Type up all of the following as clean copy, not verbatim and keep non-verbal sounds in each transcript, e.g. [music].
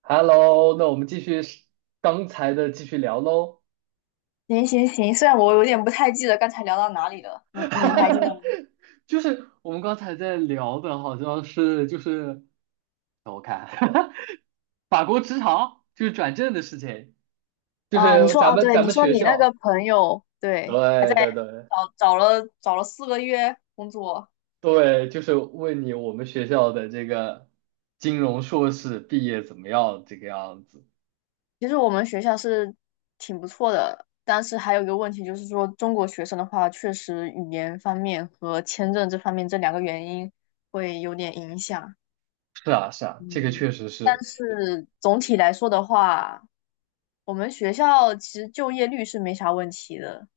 Hello，那我们继续是刚才的继续聊喽。行行行，虽然我有点不太记得刚才聊到哪里了，你还记得吗？就是我们刚才在聊的，好像是就是让我看 [laughs] 法国职场就是转正的事情，就啊，你是说咱哦，们对，咱你们说学你那个校，朋友，对，对对对找了四个月工作，对，就是问你我们学校的这个金融硕士毕业怎么样这个样子。其实我们学校是挺不错的，但是还有一个问题就是说，中国学生的话，确实语言方面和签证这方面这两个原因会有点影响。是啊是啊，这个嗯，确实但是，是总体来说的话，我们学校其实就业率是没啥问题的，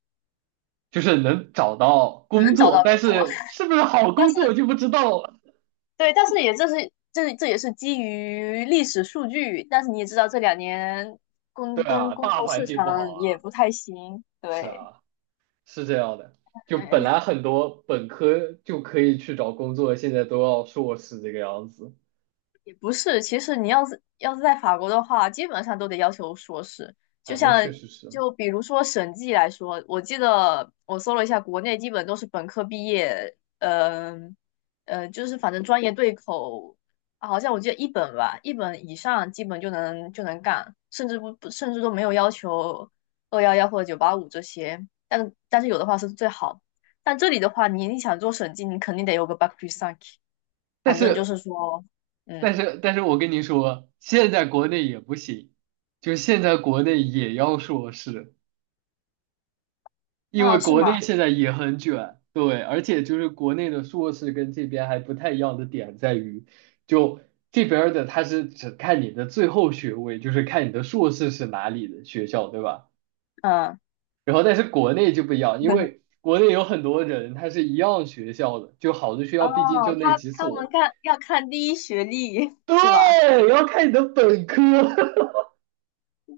就是能找到工能找到作，但工作。是是不是好 [laughs] 但工作是。就不知道了。对，但是也这也是基于历史数据，但是你也知道这两年对工工啊，工大作环市境不场好也啊，不太行，是对，啊，是这样的。就本来很多本科就可以去找工作，现在都要硕士这个样子。也不是，其实你要是在法国的话，基本上都得要求硕士。就哎，那像确实是。就比如说审计来说，我记得我搜了一下，国内基本都是本科毕业，就是反正专业对口，啊好像我记得一本吧，一本以上基本就能干，甚至不不甚至都没有要求二幺幺或者九八五这些，但是有的话是最好。但这里的话，你想做审计，你肯定得有个 bac plus 5，但反正就是，是说。但嗯，是，但是我跟你说，现在国内也不行，就现在国内也要硕士，因为哦，是国内吗？现在也很卷。对，而且就是国内的硕士跟这边还不太一样的点在于，就这边儿的，他是只看你的最后学位，就是看你的硕士是哪里的学校，对吧？嗯，然后但是国内就不一样，因为 [laughs] 国内有很多人他是一样学校的，就好的学哦，校毕竟就那他几他们所。要看第一学历是吧？对，要看你的本科。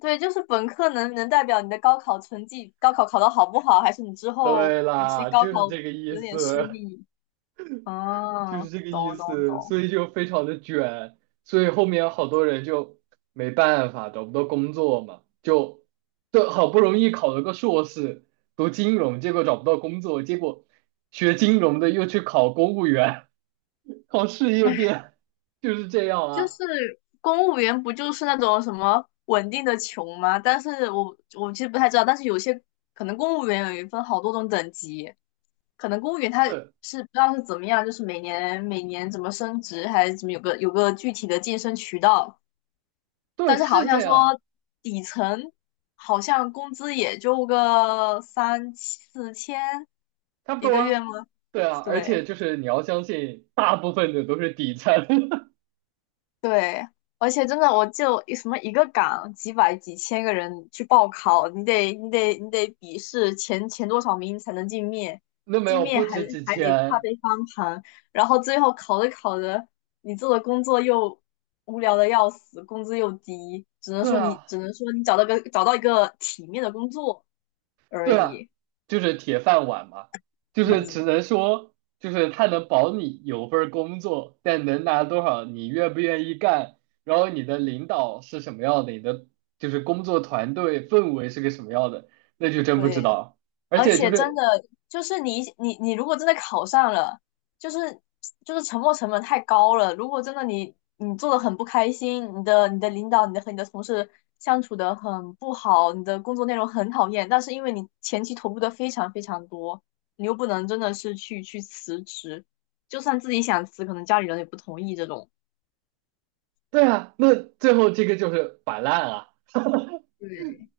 对，就是本科能代表你的高考成绩，高考考得好不好，还是你之 [laughs] 后对你去啦，高就是考这个意有点失思，利？就是哦，这个意懂懂思，懂。所以就非常的卷，所以后面好多人就没办法，找不到工作嘛，就就好不容易考了个硕士，读金融，结果找不到工作，结果学金融的又去考公务员，[laughs] 考事业编，[laughs] 就是这样就啊。是公务员不就是那种什么稳定的穷吗？但是我其实不太知道，但是有些可能公务员有一分好多种等级，可能公务员他对。是不知道是怎么样，就是每年每年怎么升职还是怎么有个具体的晋升渠道，对，但是好是这像说样，底层好像工资也就个三四千差不一多个月啊。吗？对啊，而对。且就是你要相信，大部分的都是底层，对，而且真的，我就什么一个岗几百几千个人去报考，你得笔试前多少名才能进面，[laughs] 那没进有面不还值几还得怕千。被翻盘，然后最后考着考着，你做的工作又无聊的要死，工资又低，只能对说你啊，只能说你找到一个体面的工作而对啊，已。就是铁饭碗嘛，就是只嗯，能说，就是他能保你有份儿工作，但能拿多少，你愿不愿意干，然后你的领导是什么样的，你的就是工作团队氛围是个什么样的，那就真不知对，道。而而且就且真是，的就是你如果真的考上了，就是就是沉没成本太高了。如果真的你做的很不开心，你的领导和你的同事相处的很不好，你的工作内容很讨厌，但是因为你前期投入的非常非常多，你又不能真的是去辞职，就算自己想辞，可能家里人也不同意这种。对啊，那最后这个就是摆烂啊。对，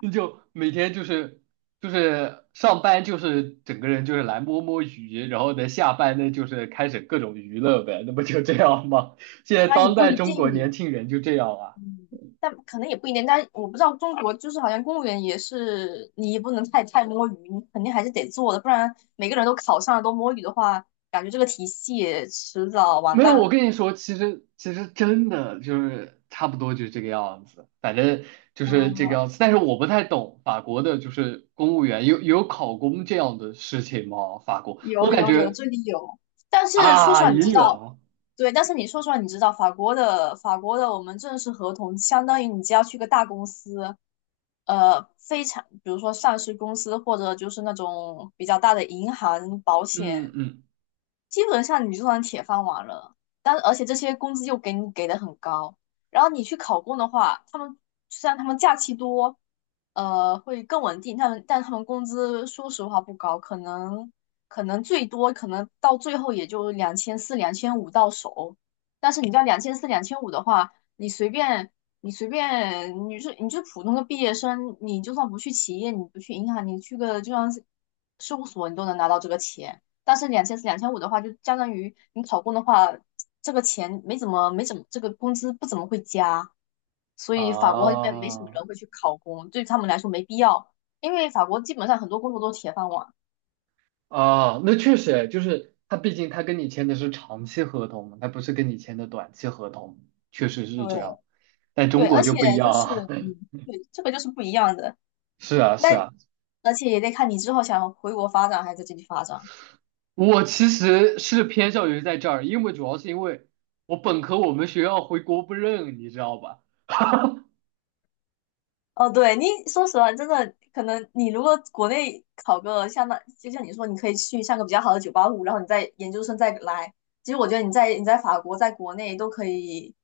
你就每天就是就是上班就是整个人就是来摸摸鱼，然后呢下班呢就是开始各种娱乐呗，那不就这样吗？[laughs] 现在但也当不代一中国年定，轻人就这样啊？嗯，但可能也不一定，但我不知道中国就是好像公务员也是，你也不能太摸鱼，你肯定还是得做的，不然每个人都考上了都摸鱼的话，感觉这个体系迟早完没有，我蛋。跟你说，其实真的就是差不多就是这个样子，反正就是这个样嗯子。但是我不太懂法国的，就是公务员有考公这样的事情吗？法国，我有感有有，觉这里有。但是说实啊话，你也知有道，啊，对，但是你说出来，你知道法国的我们正式合同，相当于你只要去个大公司，非常，比如说上市公司或者就是那种比较大的银行、保嗯险，嗯基本上你就算铁饭碗了。但而且这些工资又给你给的很高，然后你去考公的话，虽然他们假期多，会更稳定，但他们工资说实话不高，可能最多可能到最后也就两千四、两千五到手。但是你知道两千四、两千五的话，你随便你是普通的毕业生，你就算不去企业，你不去银行，你去个就像是事务所，你都能拿到这个钱。但是两千四、两千五的话，就相当于你考公的话，这个钱没怎么，这个工资不怎么会加。所以法国这边没什么啊。人会去考公，对他们来说没必要，因为法国基本上很多工作都是铁饭碗。啊，那确实就是他，毕竟他跟你签的是长期合同嘛，他不是跟你签的短期合同，确实是这样。对但中对，国而就且不一样就是啊，嗯，对，这个就是不一样的。[laughs] 是啊，那是啊，而且也得看你之后想回国发展还是在这里发展。我其实是偏向于在这儿，因为主要是因为我本科我们学校回国不认，你知道吧？哦，对，你说实话，真的可能你如果国内考个像那，就像你说，你可以去上个比较好的九八五，然后你在研究生再来。其实我觉得你在法国，在国内都可以，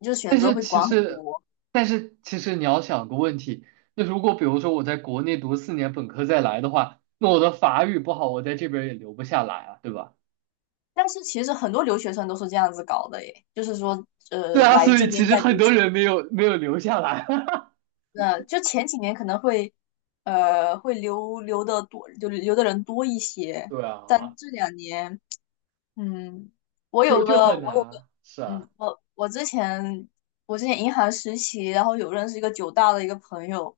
就是选但择是会其广很实，多。但是其实你要想个问题，那如果比如说我在国内读四年本科再来的话，那我的法语不好，我在这边也留不下来啊，对吧？但是其实很多留学生都是这样子搞的耶，就是说，[laughs] 对啊，来所这以其边实再很读多几年，人没有留下来。那就前几年可能会，会留的多，就留的人多一 [laughs] 些，对但啊，这两年嗯，我就有就个，很我有个，难。是啊，嗯，我之前银行实习，然后有认识一个九大的一个朋友，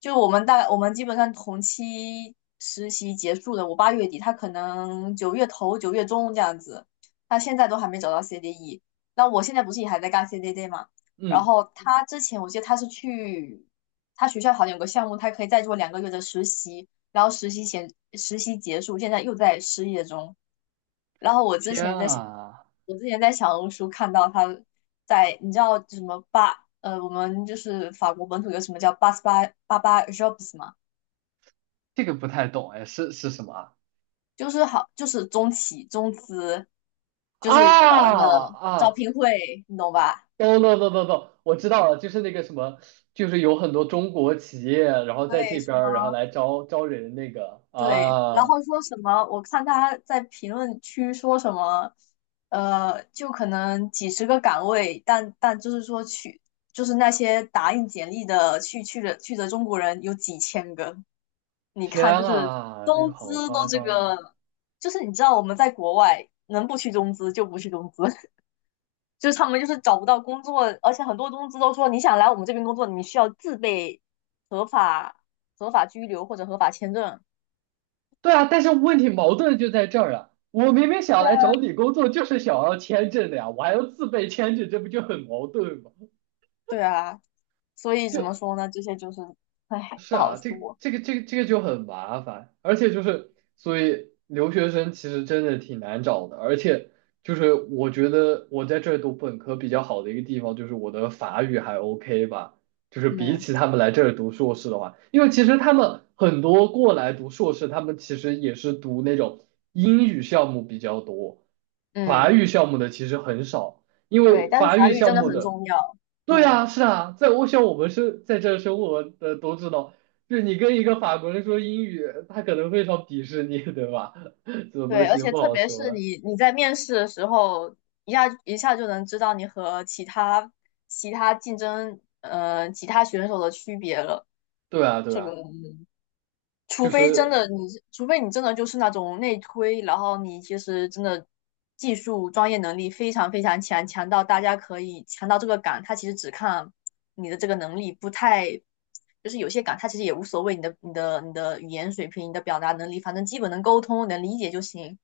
就我们基本上同期实习结束的，我八月底，他可能九月头九月中这样子，他现在都还没找到 CDE。那我现在不是也还在干 CDD 嘛？然嗯，后他之前我记得他是去他学校好像有个项目，他可以再做两个月的实习，然后实习前实习结束，现在又在失业中。然后我之天前在想，啊，我之前在小红书看到他在，你知道什么，我们就是法国本土有什么叫八八 jobs 吗？这个不太懂哎，是什么啊？就是中企中资，就啊是搞那个招啊，聘会，你懂吧？懂懂懂懂懂，我知道了，就是那个什么，就是有很多中国企业，然后在对，这什边么儿，然后来招招人那个对，然啊。后说什么？我看他在评论区说什么，就可能几十个岗位，但就是说去，就是那些打印简历的去的中国人有几千个。你天看，就是啊，这个中资好都夸这张啊！个，就是你知道我们在国外能不去中资就不去中资，[laughs] 就是他们就是找不到工作，而且很多中资都说你想来我们这边工作，你需要自备合法合法居留或者合法签证。对啊，但是问题矛盾就在这儿啊！我明明想来找你工作，就是想要签证的呀，我还要自备签证，这不就很矛盾吗？对啊，所以怎么说呢？这些就是唉，是不好啊，这个说。这个这个这个就很麻烦，而且就是所以留学生其实真的挺难找的，而且就是我觉得我在这儿读本科比较好的一个地方就是我的法语还 OK 吧，就是比嗯起他们来这儿读硕士的话，因为其实他们很多过来读硕士，他们其实也是读那种英语项目比较多，法嗯，语项目的其实很少，因对，为但是法法语语真项的目很的。重要。对嗯，啊，是啊，在我想我们是在这儿生活的都知道，就是你跟一个法国人说英语，他可能非常鄙视你，对吧？[laughs] 这种东对，而西且不特好别是说。你在面试的时候，一下一下就能知道你和其他选手的区别了。对啊，对这个啊，除就非真是的你是，除非你真的就是那种内推，然后你其实真的技术专业能力非常非常强，强到大家可以强到这个岗，他其实只看你的这个能力，不太就是有些岗他其实也无所谓你的语言水平、你的表达能力，反正基本能沟通、能理解就行。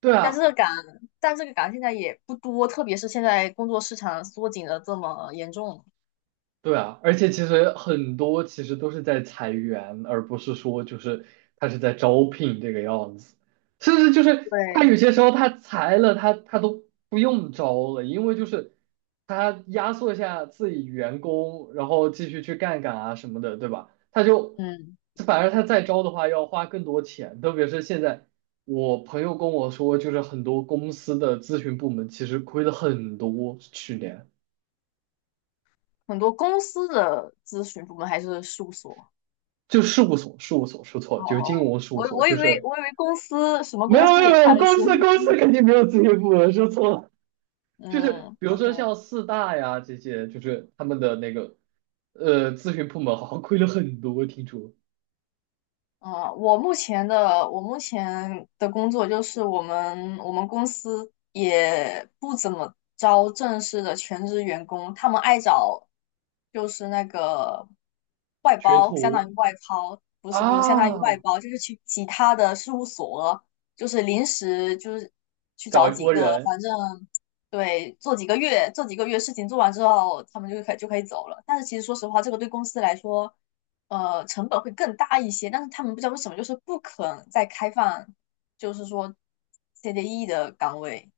对但这啊。个岗，但这个岗现在也不多，特别是现在工作市场缩紧的这么严重，对啊，而且其实很多其实都是在裁员，而不是说就是他是在招聘这个样子，甚至就是他对，有些时候他裁了他都不用招了，因为就是他压缩一下自己员工，然后继续去干干啊什么的，对吧？他就嗯，反而他再招的话要花更多钱，特别是现在我朋友跟我说，就是很多公司的咨询部门其实亏了很多去年。很多公司的咨询部门还是事务所。就事务所，事务所说错哦了，就是哦金哦，融事务我所，我以就为是我以为公司什么没有公没司有也没开有，了公新，司公司肯定没有咨询部门说错了，[laughs] 就是嗯比如说像，OK。四大呀这些，就是他们的那个咨询部门好像亏了很多，听说嗯，我目前的工作就是我们公司也不怎么招正式的全职员工，他们爱找就是那个外学包，相当徒于外包，不是不是，相当于外啊，包，就是去其他的事务所，就是临时就是去找找一几波个，人，反正对，做几个月事情做完之后，他们就可以走了。但是其实说实话，这个对公司来说。成本会更大一些，但是他们不知道为什么就是不肯再开放，就是说 CDE 的岗位，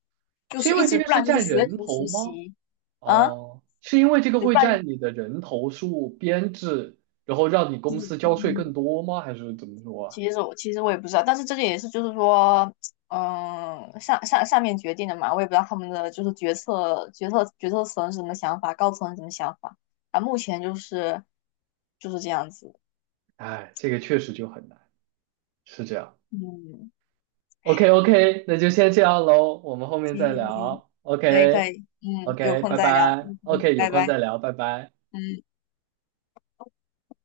就是是因一为这直个不是然就是占学人徒头实吗？习啊，哦，是因为这个对，不会然占你的人头数编制，然后让你公司交税更嗯，多吗？还是怎么说啊？其实我也不知道，但是这个也是就是说。嗯，上面决定的嘛，我也不知道他们的就是决策层是什么想法，高层是什么想法。啊，目前就是这样子。哎，这个确实就很难，是这样。嗯，OK OK,那就先这样喽，我们后面行再行行，聊。可以可 OK 以，嗯，有 OK,空拜再聊，拜。嗯，OK,有拜空拜。再聊，拜拜。嗯，